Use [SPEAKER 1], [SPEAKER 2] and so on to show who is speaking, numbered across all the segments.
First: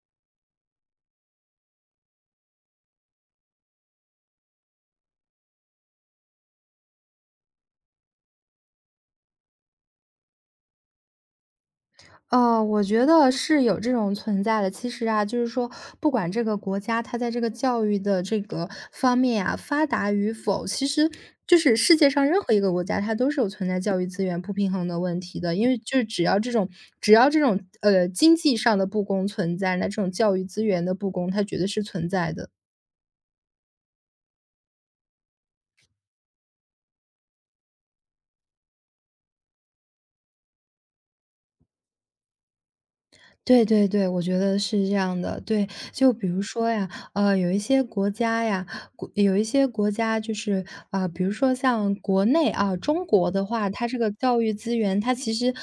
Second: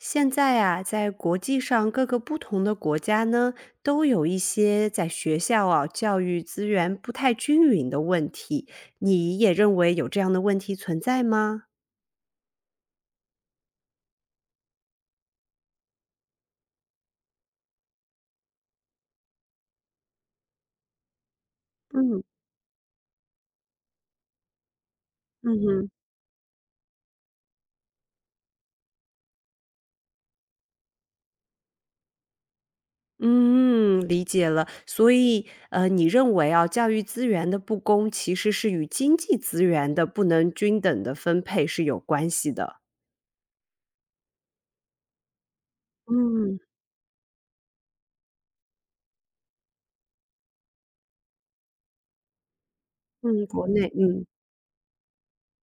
[SPEAKER 1] 现在啊，在国际上，各个不同的国家呢，都有一些在学校啊，教育资源不太均匀的问题，你也认为有这样的问题存在吗？
[SPEAKER 2] 呃，我觉得是有这种存在的。其实啊，就是说，不管这个国家它在这个教育的这个方面呀，发达与否，其实，就是世界
[SPEAKER 1] 嗯。
[SPEAKER 2] 上任何一个国家，它都是有存在教育资源不平衡的问题
[SPEAKER 1] 嗯
[SPEAKER 2] 的，因为
[SPEAKER 1] 哼。
[SPEAKER 2] 就只要这种只要这种，呃，经济上的不公存在，那这种教育资源的不公，它绝对是存在的。
[SPEAKER 1] 嗯，理解了。所以，呃，你认为啊，教育资源的不公其实是与经济资源的不能均等的分配是有关系的。
[SPEAKER 2] 对对对，我觉得是这样的。对，就比如
[SPEAKER 1] 嗯。
[SPEAKER 2] 说呀，呃，有一些国家呀，国有一些国家就是，啊，比如说像国内啊，中国的
[SPEAKER 1] 嗯，国
[SPEAKER 2] 话，它
[SPEAKER 1] 内，
[SPEAKER 2] 这个
[SPEAKER 1] 嗯。
[SPEAKER 2] 教育资源，它其实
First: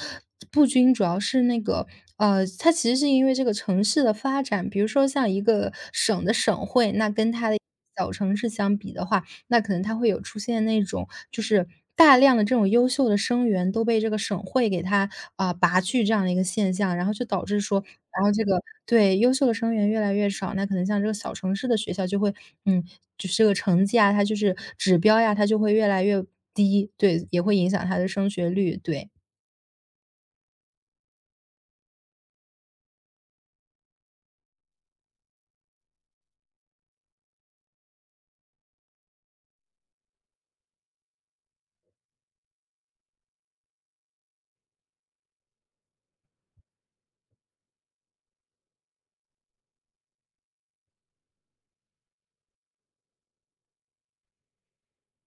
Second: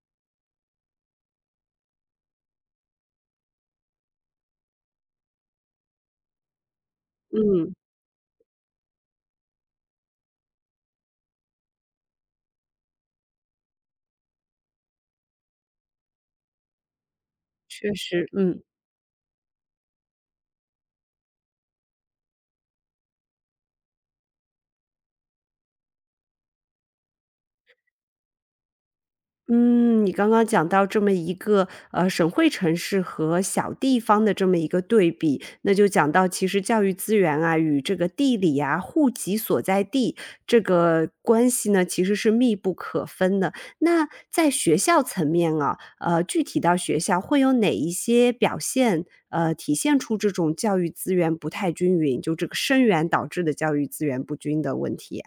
[SPEAKER 2] 不均，主要是那个呃，它其实是因为这个城市的发展。比如说像一个省的省会，那跟它的
[SPEAKER 1] 嗯。
[SPEAKER 2] 小城市相比的话，那可能它会有出现那种，就是大量的这种优秀的生源，都被这个省会给它，啊，拔去这样的一个现象。然后就导致说
[SPEAKER 1] 确
[SPEAKER 2] 然
[SPEAKER 1] 实，
[SPEAKER 2] 后这
[SPEAKER 1] 嗯。
[SPEAKER 2] 个对，优秀的生源越来越少，那可能像这个小城市的学校就会嗯，就是这个成绩啊它就是指标呀，它就会越来越低，对，也会影响它的升学率。对。
[SPEAKER 1] 嗯，你刚刚讲到这么一个，呃，省会城市和小地方的这么一个对比，那就讲到其实教育资源啊与这个地理呀、户籍所在地，这个关系呢其实是密不可分的。那在学校层面啊，呃，具体到学校会有哪一些表现，呃，体现出这种教育资源不太均匀，就这个生源导致的教育资源不均的问题呀？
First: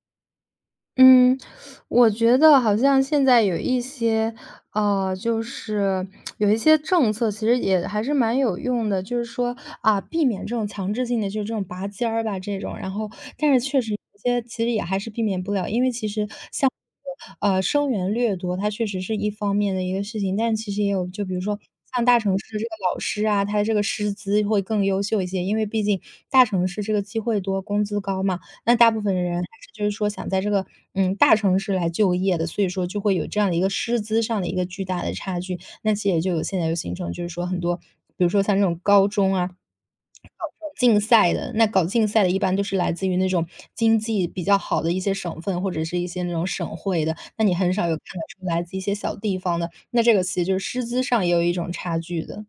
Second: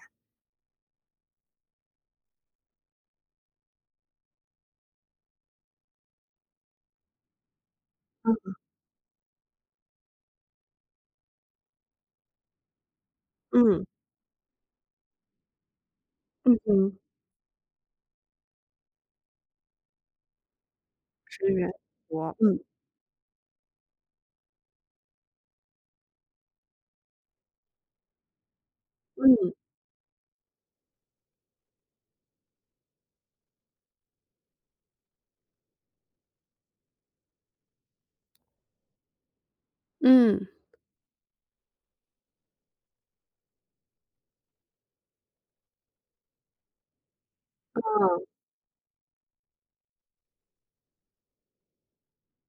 [SPEAKER 2] 嗯，我觉得好像现在有一些，呃，就是，有一些政策其实也还是蛮
[SPEAKER 1] 嗯。
[SPEAKER 2] 有用的，就是说，啊，避免这种强制性的就这种拔尖儿吧这种。然后但是确
[SPEAKER 1] 嗯。
[SPEAKER 2] 实一些其实也还是避免不了，因为其实，
[SPEAKER 1] 嗯
[SPEAKER 2] 像
[SPEAKER 1] 哼。
[SPEAKER 2] 这个，啊，生源掠夺，它确实是一方面的一个事情。但其实也有，就比如
[SPEAKER 1] 生
[SPEAKER 2] 说
[SPEAKER 1] 源很
[SPEAKER 2] 像大
[SPEAKER 1] 多，
[SPEAKER 2] 城市
[SPEAKER 1] 嗯。
[SPEAKER 2] 这个老师啊，它这个师资会更优秀一些，因为毕竟，大城市这个机会多、工资高嘛，那大部分人还
[SPEAKER 1] 嗯。
[SPEAKER 2] 是就是说想在这个，嗯，大城市来就业的，所以说就会有这样的一个师资上的一个巨大的差距。那其实也就有现在有形成，就是说很多，比如说像这种高中啊，搞
[SPEAKER 1] 嗯。
[SPEAKER 2] 竞赛的，那搞竞赛的，一般都是来自于那种经济比较好的一些省份，或者是一些那种省会的，那你很少有看
[SPEAKER 1] 嗯。
[SPEAKER 2] 得出来自一些小地方的，那这个其实就是师资上也有一种差距的。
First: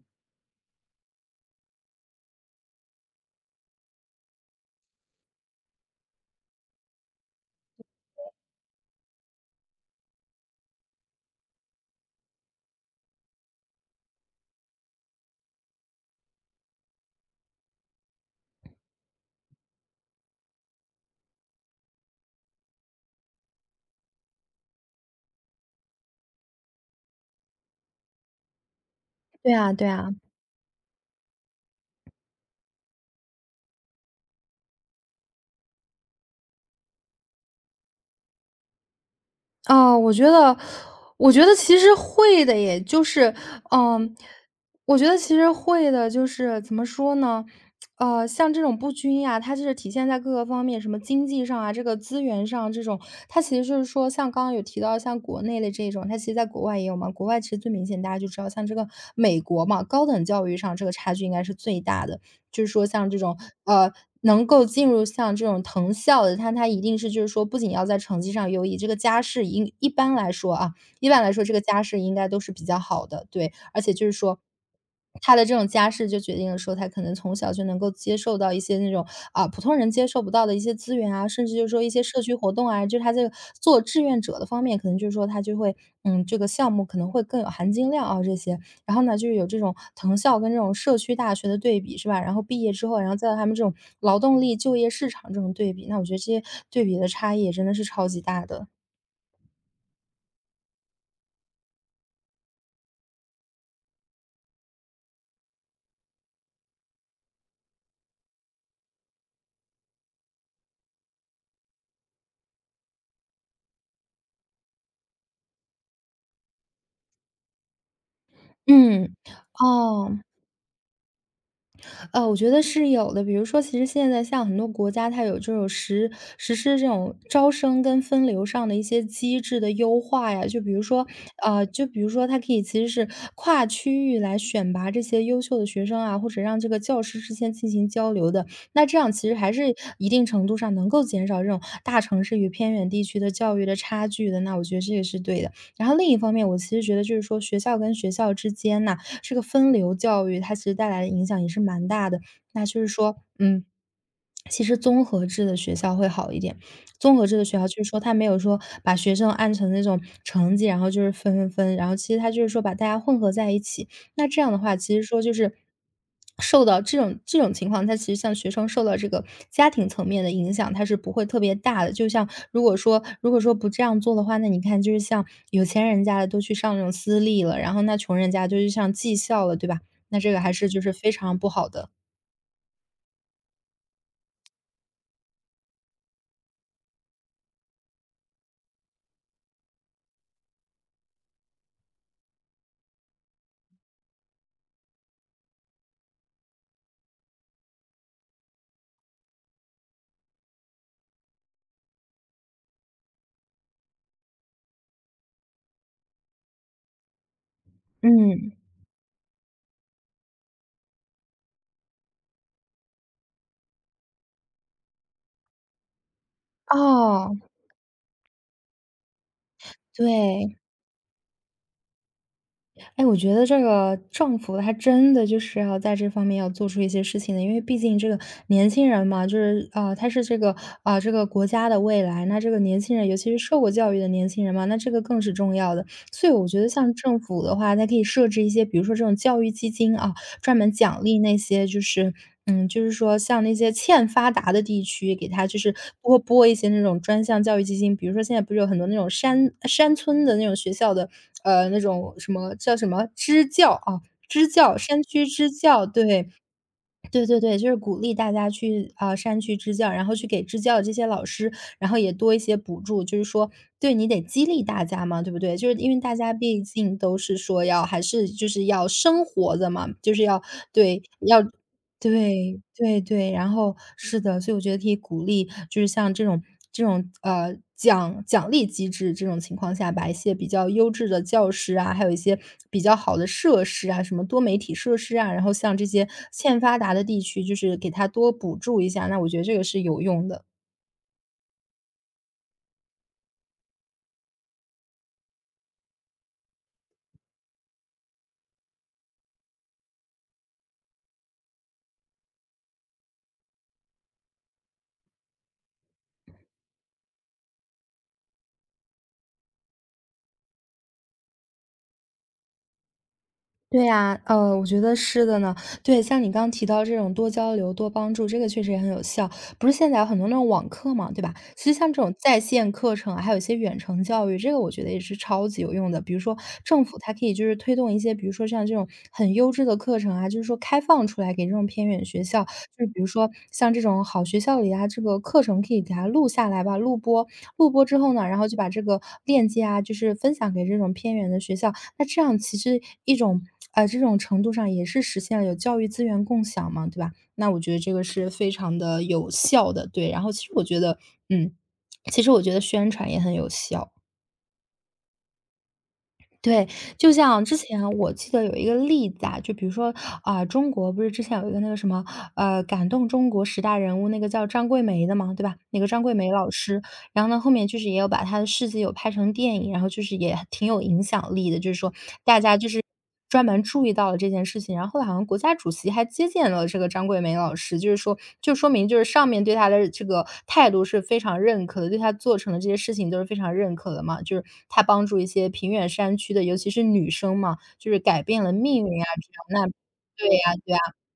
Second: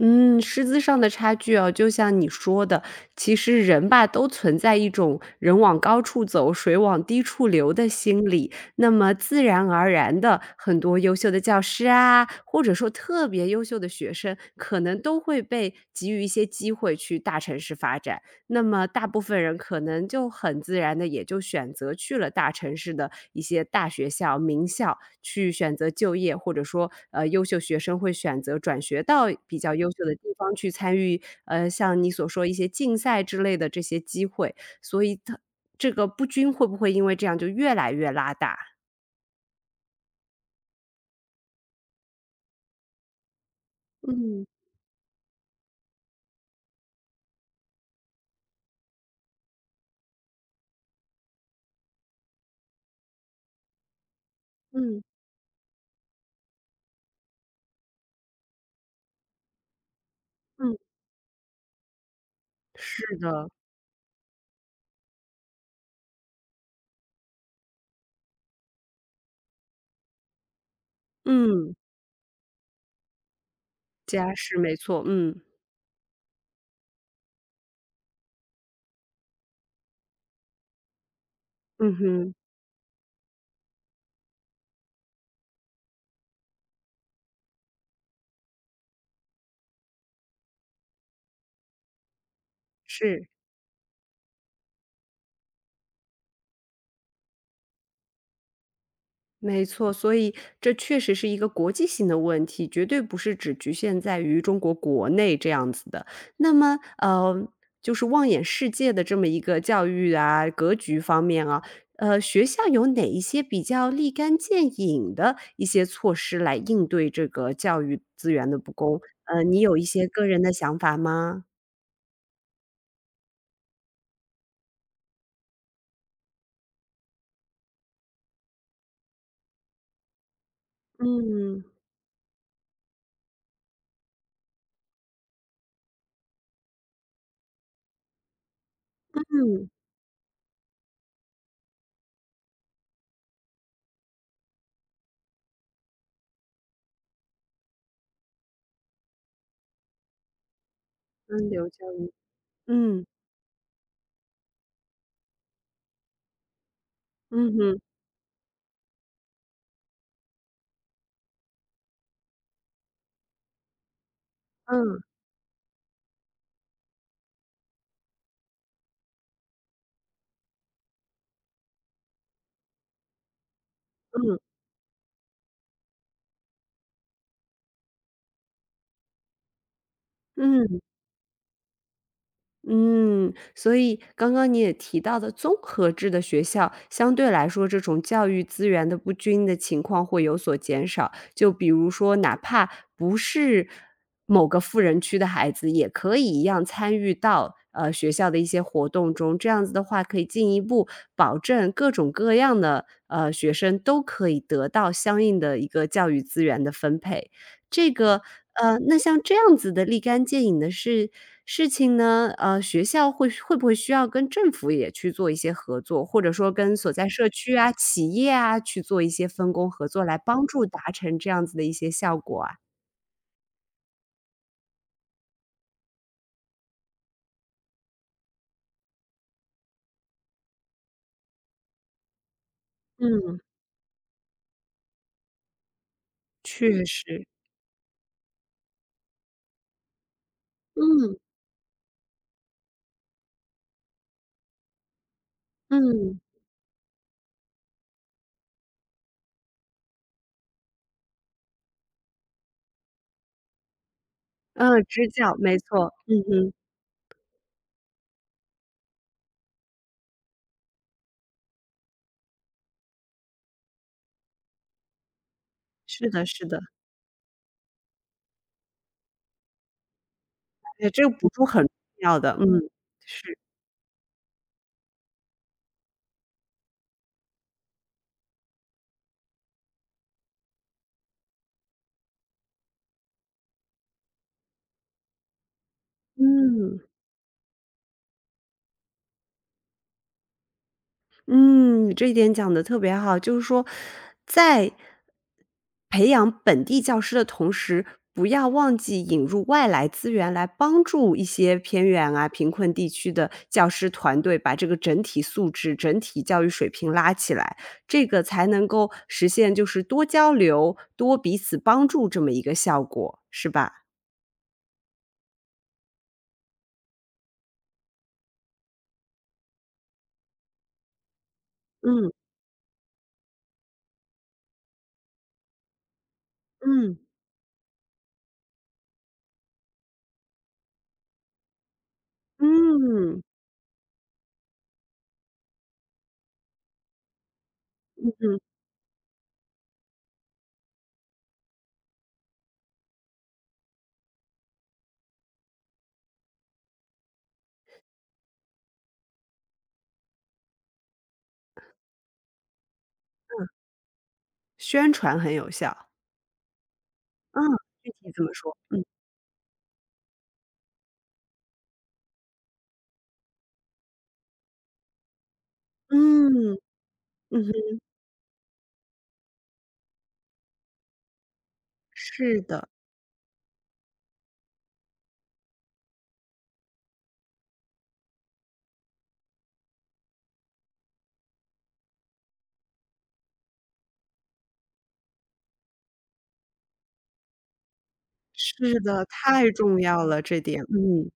[SPEAKER 1] 嗯，师资上的差距啊，就像你说的，其实人吧，都存在一种“人往高处走，水往低处流”的心理，那么自然而然的，很多优秀的教师啊，或者说特别优秀的学生，可能都会被给予一些机会去大城市发展。那么大部分人可能就很自然地，也就选择去了大城市的一些大学校、名校，去选择就业，或者说，呃，优秀学生会选择转学到
[SPEAKER 2] 对
[SPEAKER 1] 比
[SPEAKER 2] 啊
[SPEAKER 1] 较
[SPEAKER 2] 对
[SPEAKER 1] 优秀的
[SPEAKER 2] 啊。
[SPEAKER 1] 地方去参与，呃，像你所说一些竞赛之类的这些机会，所以它这个不均，会不会因为这样就越来越拉大？
[SPEAKER 2] 呃，我觉得，我觉得其实会的耶，就是嗯，
[SPEAKER 1] 嗯。
[SPEAKER 2] 我觉得其实会的。就是怎么说呢，呃，像这种不均呀，它是体现在各个方面，什么经济上啊，这个资源上这种。它其实就是说像刚刚有提到
[SPEAKER 1] 嗯。
[SPEAKER 2] 像国内的这种，它其实在国外也有嘛，国外其实最明显。大家就知道像这个美国嘛，高等教育
[SPEAKER 1] 嗯。
[SPEAKER 2] 上这个差距应该是最大的。就是说像
[SPEAKER 1] 是
[SPEAKER 2] 这种，
[SPEAKER 1] 的。
[SPEAKER 2] 呃，能够进入像这种藤校的，但他一定是就是说不仅要在成绩上优异，这个家世以一般来说啊一般来说这个
[SPEAKER 1] 嗯。
[SPEAKER 2] 家世应该都是比较好的，对。而且就是
[SPEAKER 1] 家
[SPEAKER 2] 说，
[SPEAKER 1] 世没错，嗯。
[SPEAKER 2] 他的这种家世就决定了说，他可能从小就能够接受到一些那种，啊，普通人接受不到的一些资源啊，甚至就说一
[SPEAKER 1] 嗯
[SPEAKER 2] 些社
[SPEAKER 1] 哼。
[SPEAKER 2] 区活动啊，就他这个做志愿者的方面，可能就是说他就会嗯，这个项目可能会更有含金量啊这些。然后呢，就是有这种藤校跟这种社区大学的对比是吧，然后毕业之后，然后
[SPEAKER 1] 是。
[SPEAKER 2] 在他们这种劳动力就业市场这种对比，那我觉得这些对比的差异也真的是超级大的。
[SPEAKER 1] 没错，所以这确实是一个国际性的问题，绝对不是只局限在于中国国内这样子的。那么，呃，就是望眼世界的这么一个教育啊、格局方面啊，呃，学校有哪一些比较立竿见影的一些措施来应对这个教育资源的不公？
[SPEAKER 2] 嗯，
[SPEAKER 1] 呃，你有一些
[SPEAKER 2] 哦。
[SPEAKER 1] 个人的想法吗？
[SPEAKER 2] 呃，我觉得是有的。比如说，其实现在像很多国家它有这种实实施这种招生跟分流上的一些机制的优化呀，就比如说
[SPEAKER 1] 嗯。
[SPEAKER 2] 啊，就比如说它可以其实是跨区域来选拔这些优秀的学生啊，或者让这个教师之间进行交流的，那这样其实还
[SPEAKER 1] 嗯。
[SPEAKER 2] 是一定程度上能够减少这种大城市与偏远地区的教育的差距的，那我觉得这也是对的。然后另一方面我其实觉得，就是说学校跟学校之间呐，这个分流教育，它其实带来的影响
[SPEAKER 1] 分
[SPEAKER 2] 也是
[SPEAKER 1] 流
[SPEAKER 2] 蛮
[SPEAKER 1] 教
[SPEAKER 2] 大
[SPEAKER 1] 育，
[SPEAKER 2] 的。那就是
[SPEAKER 1] 嗯。
[SPEAKER 2] 说，嗯，其实综合制的学校会好一点，综合制的
[SPEAKER 1] 嗯
[SPEAKER 2] 学校
[SPEAKER 1] 哼。
[SPEAKER 2] 就是说，它没有说把学生按成那种成绩，然后就是分分分，然后其实它就说把大家混合在一起，那这样的话，其实
[SPEAKER 1] 嗯。
[SPEAKER 2] 说就是受到这种这种情况它其实像学生受到这个家庭层面的影响，它是不会特别大的，就像如果说如果说不这样做的话，
[SPEAKER 1] 嗯。
[SPEAKER 2] 那你看，就是像有钱人家的都去上那种私立了，然后那穷人家就是上技校了，对吧？那这个还是就
[SPEAKER 1] 嗯。
[SPEAKER 2] 是非常不好的。
[SPEAKER 1] 嗯，所以刚刚你也提到的综合制的学校，相对来说这种教育资源的不均的情况会有所减少，就比如说，哪怕不是某个富人区的孩子，也可以一样参与到，呃，学校的一些活动中，这样子的话，可以进一步保证各种各样的，呃，学生都可以得到相应的一个教育资源的分配。这个
[SPEAKER 2] 嗯。
[SPEAKER 1] 呃，那像这样子的立竿见影的事事情呢，呃，学校会会不会需要跟政府也去做一些合作，或者说跟所在社
[SPEAKER 2] 哦。
[SPEAKER 1] 区啊、企业啊，去做一些分工合作，来帮
[SPEAKER 2] 对。
[SPEAKER 1] 助达成这样子的一些效果啊？
[SPEAKER 2] 诶，我觉得这个政府还真的就是哈，在这方面要做出一些事情的，因为毕竟这个年轻人嘛，就是呃，他是这个啊，这个国家的未来，那这个年轻人尤其是
[SPEAKER 1] 嗯。
[SPEAKER 2] 受过教育的年轻人嘛，那这个更是重要的，所以我觉得
[SPEAKER 1] 确
[SPEAKER 2] 像政
[SPEAKER 1] 实。
[SPEAKER 2] 府的话，它可以设置一些比如说这种教育基金啊，专门奖
[SPEAKER 1] 嗯。
[SPEAKER 2] 励那些就是嗯，就是说像那些欠发达的地区，给它就是拨
[SPEAKER 1] 嗯。
[SPEAKER 2] 拨一些那种专项教育基金，比如说现在不是有很多那种山山村的那种学校的呃，那种什么叫什么支教，啊，支教
[SPEAKER 1] 嗯，
[SPEAKER 2] 山
[SPEAKER 1] 直
[SPEAKER 2] 区
[SPEAKER 1] 角，
[SPEAKER 2] 支
[SPEAKER 1] 没
[SPEAKER 2] 教，
[SPEAKER 1] 错，嗯
[SPEAKER 2] 对。
[SPEAKER 1] 嗯。
[SPEAKER 2] 对对对，就是鼓励大家去，啊，山区支教，然后去给支教的这些老师，然后也多一些补助，就是说对，你得激励大家嘛，对不对，就是因为
[SPEAKER 1] 是
[SPEAKER 2] 大
[SPEAKER 1] 的
[SPEAKER 2] 家
[SPEAKER 1] 是
[SPEAKER 2] 毕
[SPEAKER 1] 的。
[SPEAKER 2] 竟都是说要还是就是要生活的嘛，就是要
[SPEAKER 1] 这
[SPEAKER 2] 对，
[SPEAKER 1] 个补
[SPEAKER 2] 要
[SPEAKER 1] 助很重要的，嗯，
[SPEAKER 2] 对，对对，
[SPEAKER 1] 是。
[SPEAKER 2] 然后是的，所以我觉得可以鼓励，就是像这种这种，呃，奖奖励机制，这种情况下把一些比较优质的教师啊，还有一些比较好的设施啊什么多媒体设施啊，然后向这些欠发
[SPEAKER 1] 嗯。
[SPEAKER 2] 达的地区，就是给它多补助一下，那我觉得这个是有用的。
[SPEAKER 1] 嗯，这一点讲得特别好，就是说，在培养本地教师的同时，不要忘记引入外来资源来帮助一些偏远啊、贫困地区的教师团队把这个整体素质、整体教育水平拉起来，这个才能够实现就是多交流、多彼此帮助这么一个效果，是吧？
[SPEAKER 2] 对呀，呃，我觉得是的呢，对，像你刚刚提到这种多交流、多帮助，这个确实也很有效。不是现在有很多那种网课吗，对吧？其实像这
[SPEAKER 1] 嗯。
[SPEAKER 2] 种在线课程，还有些远程教育，这个我觉得也是超级有用的，比如说，政
[SPEAKER 1] 嗯。
[SPEAKER 2] 府它可以就是推动一些，比如说像这种很优质的课程啊，就是说开放出来给这种偏远学校。就比如
[SPEAKER 1] 嗯。
[SPEAKER 2] 说像这种好学校里呀，这个课程可以给它录下来吧录播，录播之
[SPEAKER 1] 嗯
[SPEAKER 2] 后呢，然
[SPEAKER 1] 嗯。
[SPEAKER 2] 后就把这个链接啊，就是分享给这种偏远的学校，那这样其实一种呃，这种程度上也是实现了有教育资源共享嘛，对吧，那我觉得这个是非常地有效的，对，然后其实我觉得嗯，其实我觉得宣传也很
[SPEAKER 1] 嗯。
[SPEAKER 2] 有效。
[SPEAKER 1] 宣传很有效。
[SPEAKER 2] 对，就
[SPEAKER 1] 嗯，
[SPEAKER 2] 像之
[SPEAKER 1] 具
[SPEAKER 2] 前
[SPEAKER 1] 体
[SPEAKER 2] 我
[SPEAKER 1] 怎么
[SPEAKER 2] 记得有
[SPEAKER 1] 说？
[SPEAKER 2] 一个
[SPEAKER 1] 嗯。
[SPEAKER 2] 例子啊。就比如说，啊，中国不是之前有一个那个什么，呃，“感动中国十大人物”，那个叫张桂梅的吗，对吧？那个张桂梅老
[SPEAKER 1] 嗯，
[SPEAKER 2] 师。然后呢，
[SPEAKER 1] 嗯
[SPEAKER 2] 后面就
[SPEAKER 1] 哼。
[SPEAKER 2] 是也有把她的事迹有拍成电影，然后就是也挺有影响力的。就是说，大
[SPEAKER 1] 是
[SPEAKER 2] 家
[SPEAKER 1] 的。
[SPEAKER 2] 就是专门注意到了这件事情，然后好像国家主席还接见了这个张桂梅老师。就是说就说明就是上面对她的这个态度，是非常认可的，对她做成的这些事情都是非常认可的嘛。就是，她帮助一些偏远山区的，尤其是女生嘛，就是改变了
[SPEAKER 1] 是
[SPEAKER 2] 命运
[SPEAKER 1] 的，
[SPEAKER 2] 啊，
[SPEAKER 1] 太
[SPEAKER 2] 那
[SPEAKER 1] 重要了，
[SPEAKER 2] 对
[SPEAKER 1] 这
[SPEAKER 2] 啊
[SPEAKER 1] 点，
[SPEAKER 2] 对啊。
[SPEAKER 1] 嗯。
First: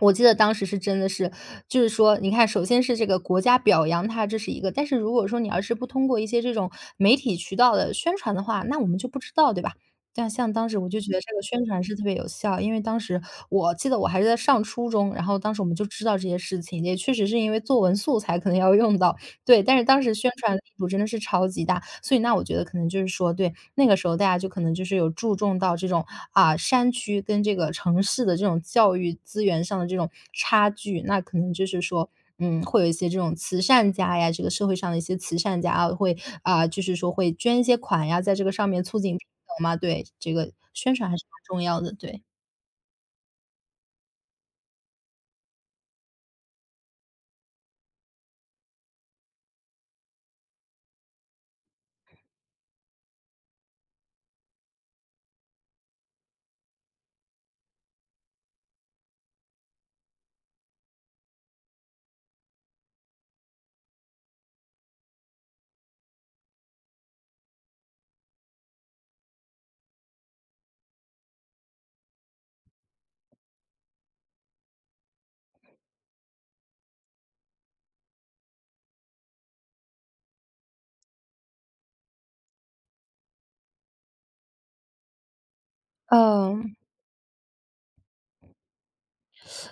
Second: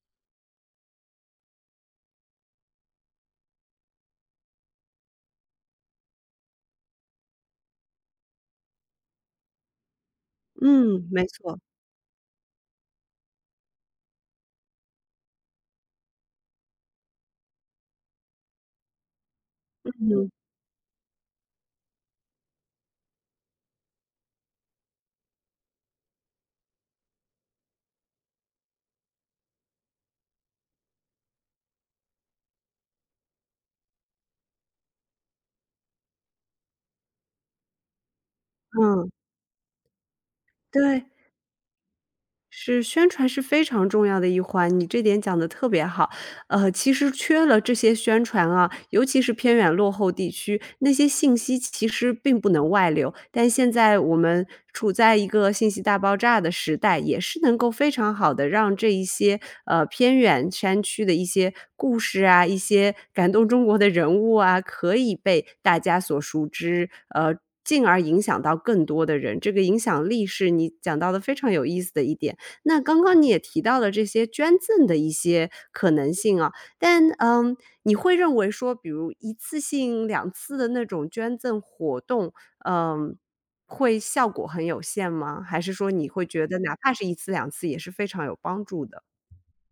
[SPEAKER 2] 我记得当时是真的是就是说你看首先是这个国家表扬她这是一个但是如果说你而是不通过一些这种，媒体渠道的宣传的话，那我们就不知道，对吧？但像当时我就
[SPEAKER 1] 嗯，
[SPEAKER 2] 觉得
[SPEAKER 1] 没
[SPEAKER 2] 这个
[SPEAKER 1] 错。
[SPEAKER 2] 宣传是特别有效，因为当时，我记得我还在上初中，然后当时我们就知道这些事情。也确实是因为作文素材可能要用到。对，但是当时宣
[SPEAKER 1] 嗯。
[SPEAKER 2] 传力度真的是超级大。所以那我觉得可能就是说对，那个时候大家就可能就是有注重到这种，啊，山区，跟这个城市的这种教育资源上的这种差距。那可能就是说，嗯，会有一些这种慈善家呀这个社会上的一些慈善家啊，会，啊，就是说会捐一些款呀，在这个上面促
[SPEAKER 1] 嗯。
[SPEAKER 2] 进 [unintelligible] 嘛，对，这个宣
[SPEAKER 1] 对。
[SPEAKER 2] 传还是蛮重要的，对。
[SPEAKER 1] 是，宣传是非常重要的一环，你这点讲得特别好，呃，其实缺了这些宣传啊，尤其是偏远落后地区，那些信息其实并不能外流，但现在我们处在一个信息大爆炸的时代，也是能够非常好地让这一些，呃，偏远山区的一些故事啊，一些感动中国的人物啊，可以被大家所熟知，呃，进而影响到更多的人，这个影响力是你讲到的非常有意思的一点。那刚刚你也提到了这些捐赠的一些可能性啊，但嗯，你会认为说，比如1次性、2次的那种捐赠活动，呃，会效果很有限吗？还是说你会觉
[SPEAKER 2] 呃。
[SPEAKER 1] 得哪怕是1次2次也是非常有帮助的？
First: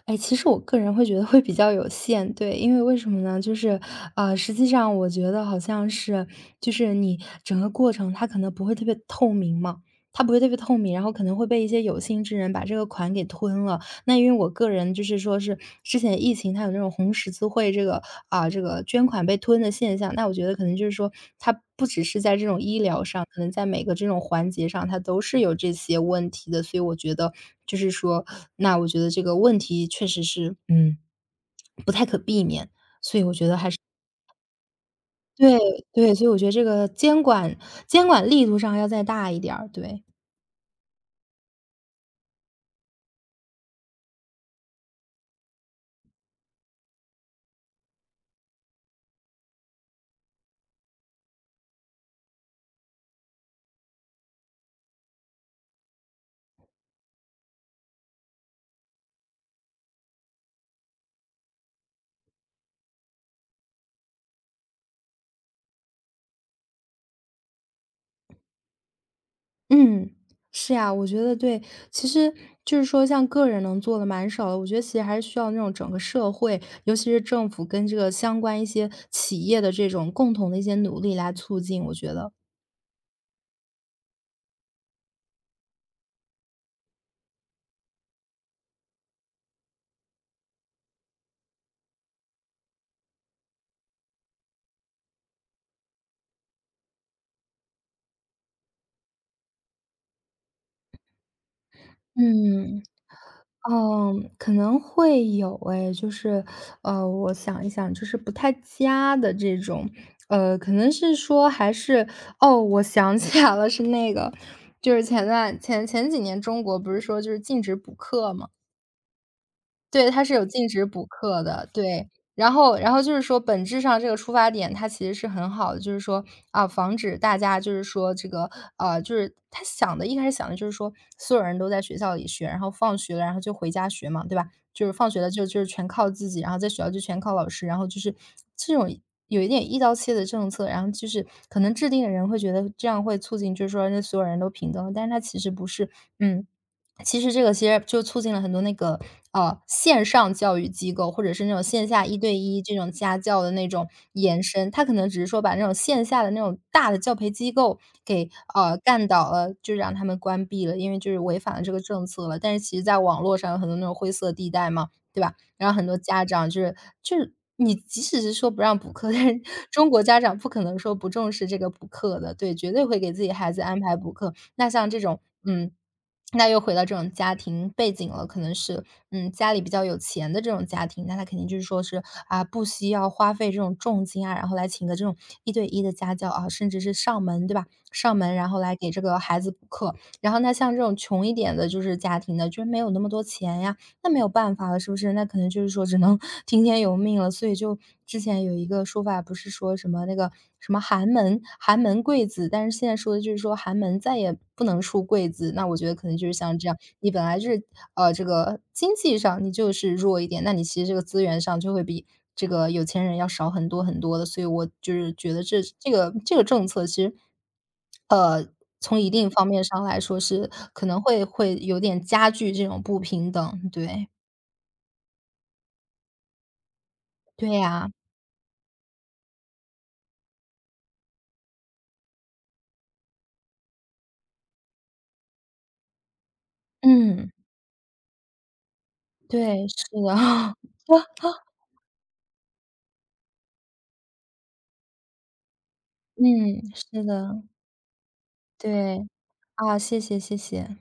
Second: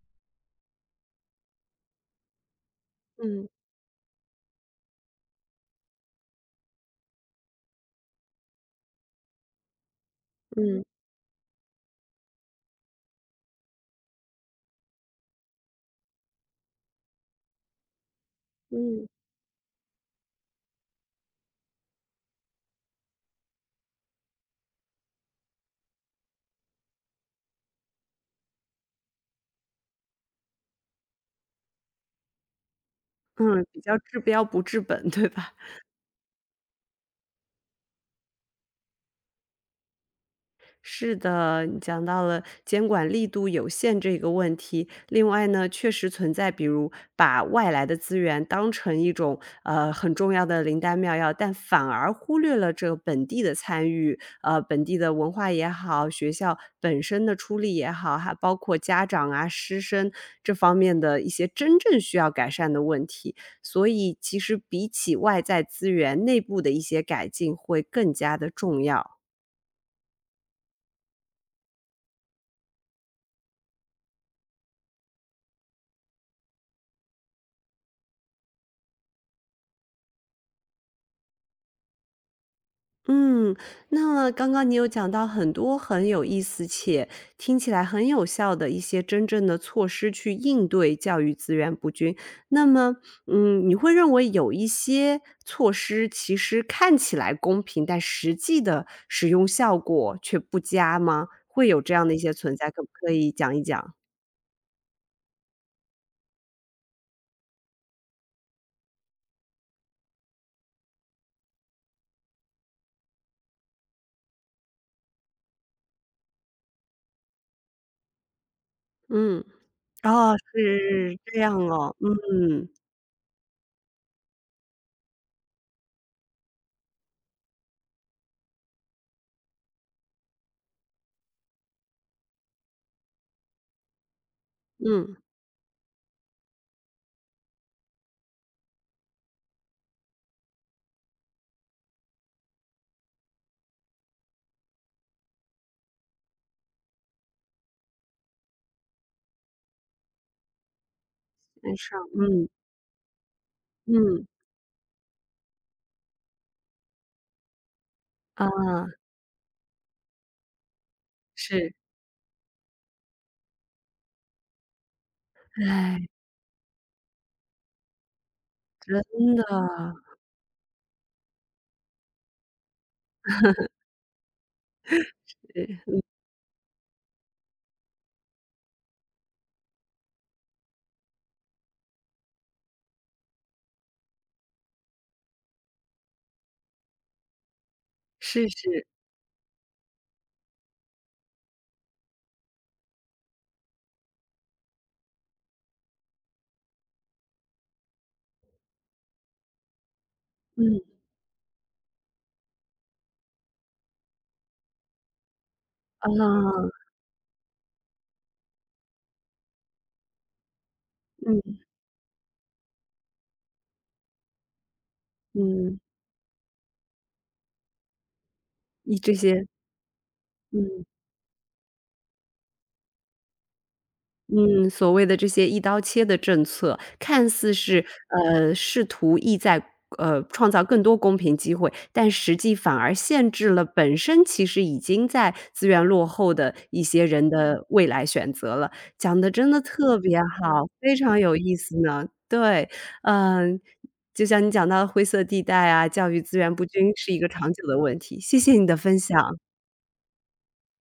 [SPEAKER 2] 哎，其实我个人会觉得会比较有限，对，因为为什么呢？
[SPEAKER 1] 嗯。
[SPEAKER 2] 就是，呃，实际上我觉得好像是就是你整个过程它可能不会特别透明嘛，它不会特别透
[SPEAKER 1] 嗯。
[SPEAKER 2] 明，然后可能会被一些有心之人把这个款给吞了。那因为我个人就是说是，之前疫情，它有那种红十字会这个啊，这个捐
[SPEAKER 1] 嗯。
[SPEAKER 2] 款被吞的现象，那我觉得可能就是说，它不只是在这种医疗上。可能在每个这种环节上，它都是有这些问题的。所以我觉得，就是说那我觉得这个问题确实是，嗯，不太可避免，所以我觉得
[SPEAKER 1] 嗯，
[SPEAKER 2] 还是
[SPEAKER 1] 比较治标不治本，对吧？
[SPEAKER 2] 对，对，所以我觉得这个监管监管力度上要再大一点儿，对。
[SPEAKER 1] 是的，讲到了监管力度有限这个问题，另外呢，确实存在比如，把外来的资源当成一种，呃，很重要的灵丹妙药，但反而忽略了这个本地的参与。呃，本地的文化也好、学校本身的出力也好，还包括家长啊、师生这方面的一些真正需要改善的问题。所以其实比起外在资源，内部的一些改进会更加的重要。
[SPEAKER 2] 嗯，是啊，我觉得对。其实，就是说像个人能做的蛮少的，我觉得其实还是需要那种整个社会，尤其是政府跟这个相关一些企业的这种共同的一些努力来促进，我觉得。
[SPEAKER 1] 嗯，那刚刚你有讲到很多很有意思，且，听起来很有效的一些真正的措施去应对教育资源不均。那么，嗯，你会认为有一些措施其实看起来公平，但实际的使用效果却不佳吗？会有这样的一些存在，
[SPEAKER 2] 嗯，
[SPEAKER 1] 可不可以讲一讲？
[SPEAKER 2] 嗯，可能会有诶，就是，呃，我想一想，就是不太佳的这种，呃，可能是说还是，哦，我想起来了是那个，就是前段前前几年中国不是说就禁止补课吗？
[SPEAKER 1] 嗯，
[SPEAKER 2] 对，它是
[SPEAKER 1] 哦，
[SPEAKER 2] 有禁止补
[SPEAKER 1] 是，这
[SPEAKER 2] 课
[SPEAKER 1] 样
[SPEAKER 2] 的，
[SPEAKER 1] 哦，
[SPEAKER 2] 对，然
[SPEAKER 1] 嗯。
[SPEAKER 2] 后然后就是说本质上这个出发点，它其实是很好的，就是说，啊，防止大家就是说这个呃，就是它想的一开始想的就是说所有人都在学校里学，然后放学了，然后就回家学嘛，对吧，就是放学
[SPEAKER 1] 嗯。
[SPEAKER 2] 了就就是全靠自己，然后在学校就全靠老师，然后就是这种有一点一刀切的政策，然后就是可能制定的人会觉得这样会促进就是说让所有人都平等，但是它其实不是，嗯。其实这个其实就促进了很多那个，呃，线上教育机构，或者是那种
[SPEAKER 1] [unintelligible]
[SPEAKER 2] 线
[SPEAKER 1] 上，
[SPEAKER 2] 下一对
[SPEAKER 1] 嗯。
[SPEAKER 2] 一这种家教的那种
[SPEAKER 1] 嗯。
[SPEAKER 2] 延伸，它可能只是说把那种线下的那种大的教培机构给，呃，
[SPEAKER 1] 啊。
[SPEAKER 2] 干倒了，就让它们关闭了，因为就是违反了
[SPEAKER 1] 是。
[SPEAKER 2] 这个政策了，但是其实在网络上有很多那种灰色地带嘛，对吧？然后很多
[SPEAKER 1] 唉。
[SPEAKER 2] 家长就是就是你即使是说不让补课，但
[SPEAKER 1] 真
[SPEAKER 2] 是
[SPEAKER 1] 的。
[SPEAKER 2] 中国家长不可能说不重视这个补课的。对，绝对会给自己孩子 安排补课，那像这 种嗯，
[SPEAKER 1] 是，嗯。
[SPEAKER 2] 那又回到这种家庭背景了，可能是，嗯，家里比较有钱的这种家庭，那它肯定就是说是，啊，不惜要花费这种重金啊，然后来请一个这种一对一的家教，啊，甚至是上门，对吧，上门
[SPEAKER 1] 是
[SPEAKER 2] 然后来
[SPEAKER 1] 是。
[SPEAKER 2] 给这个孩子补课。然后那像这种穷一点的就是家庭的就没有那么多钱呀，那没有办法了，是不是？那可能就是说只能听天由命了，所以就之前有一个说法，不是说什么那个什么
[SPEAKER 1] 嗯。
[SPEAKER 2] “寒门寒门贵子”，但是现在说的就是说“寒门”再也不能出“贵子”，那我觉得可能就是像这样，
[SPEAKER 1] 啊。
[SPEAKER 2] 你本来就是呃，这个经济上你就是弱一点，那你其实这个资源上
[SPEAKER 1] 嗯。
[SPEAKER 2] 就会比这个有钱人要少很多很多的，所以我就是觉得这是
[SPEAKER 1] 嗯。
[SPEAKER 2] 这个这个政策其实，呃，
[SPEAKER 1] 你
[SPEAKER 2] 从一
[SPEAKER 1] 这
[SPEAKER 2] 定
[SPEAKER 1] 些
[SPEAKER 2] 方面上来说是
[SPEAKER 1] 嗯。
[SPEAKER 2] 可能会会有点加剧这种不平等，对。
[SPEAKER 1] 嗯，所谓的这些一刀切的政策，看
[SPEAKER 2] 对
[SPEAKER 1] 似是
[SPEAKER 2] 呀。
[SPEAKER 1] 呃，试图意在，呃，创造更多公平机会，但实际反而限制了本身其实已经在资源落后的一些人
[SPEAKER 2] 嗯。
[SPEAKER 1] 的未来选择了。讲得真的
[SPEAKER 2] 对，是
[SPEAKER 1] 特别
[SPEAKER 2] 的。
[SPEAKER 1] 好，非常有意 思呢。对，呃，就像你讲到灰色地带啊、教育资源
[SPEAKER 2] 嗯，
[SPEAKER 1] 不均
[SPEAKER 2] 是
[SPEAKER 1] 是一个
[SPEAKER 2] 的。
[SPEAKER 1] 长久的问题，谢谢你的分
[SPEAKER 2] 对，
[SPEAKER 1] 享。
[SPEAKER 2] 啊，谢谢，谢谢。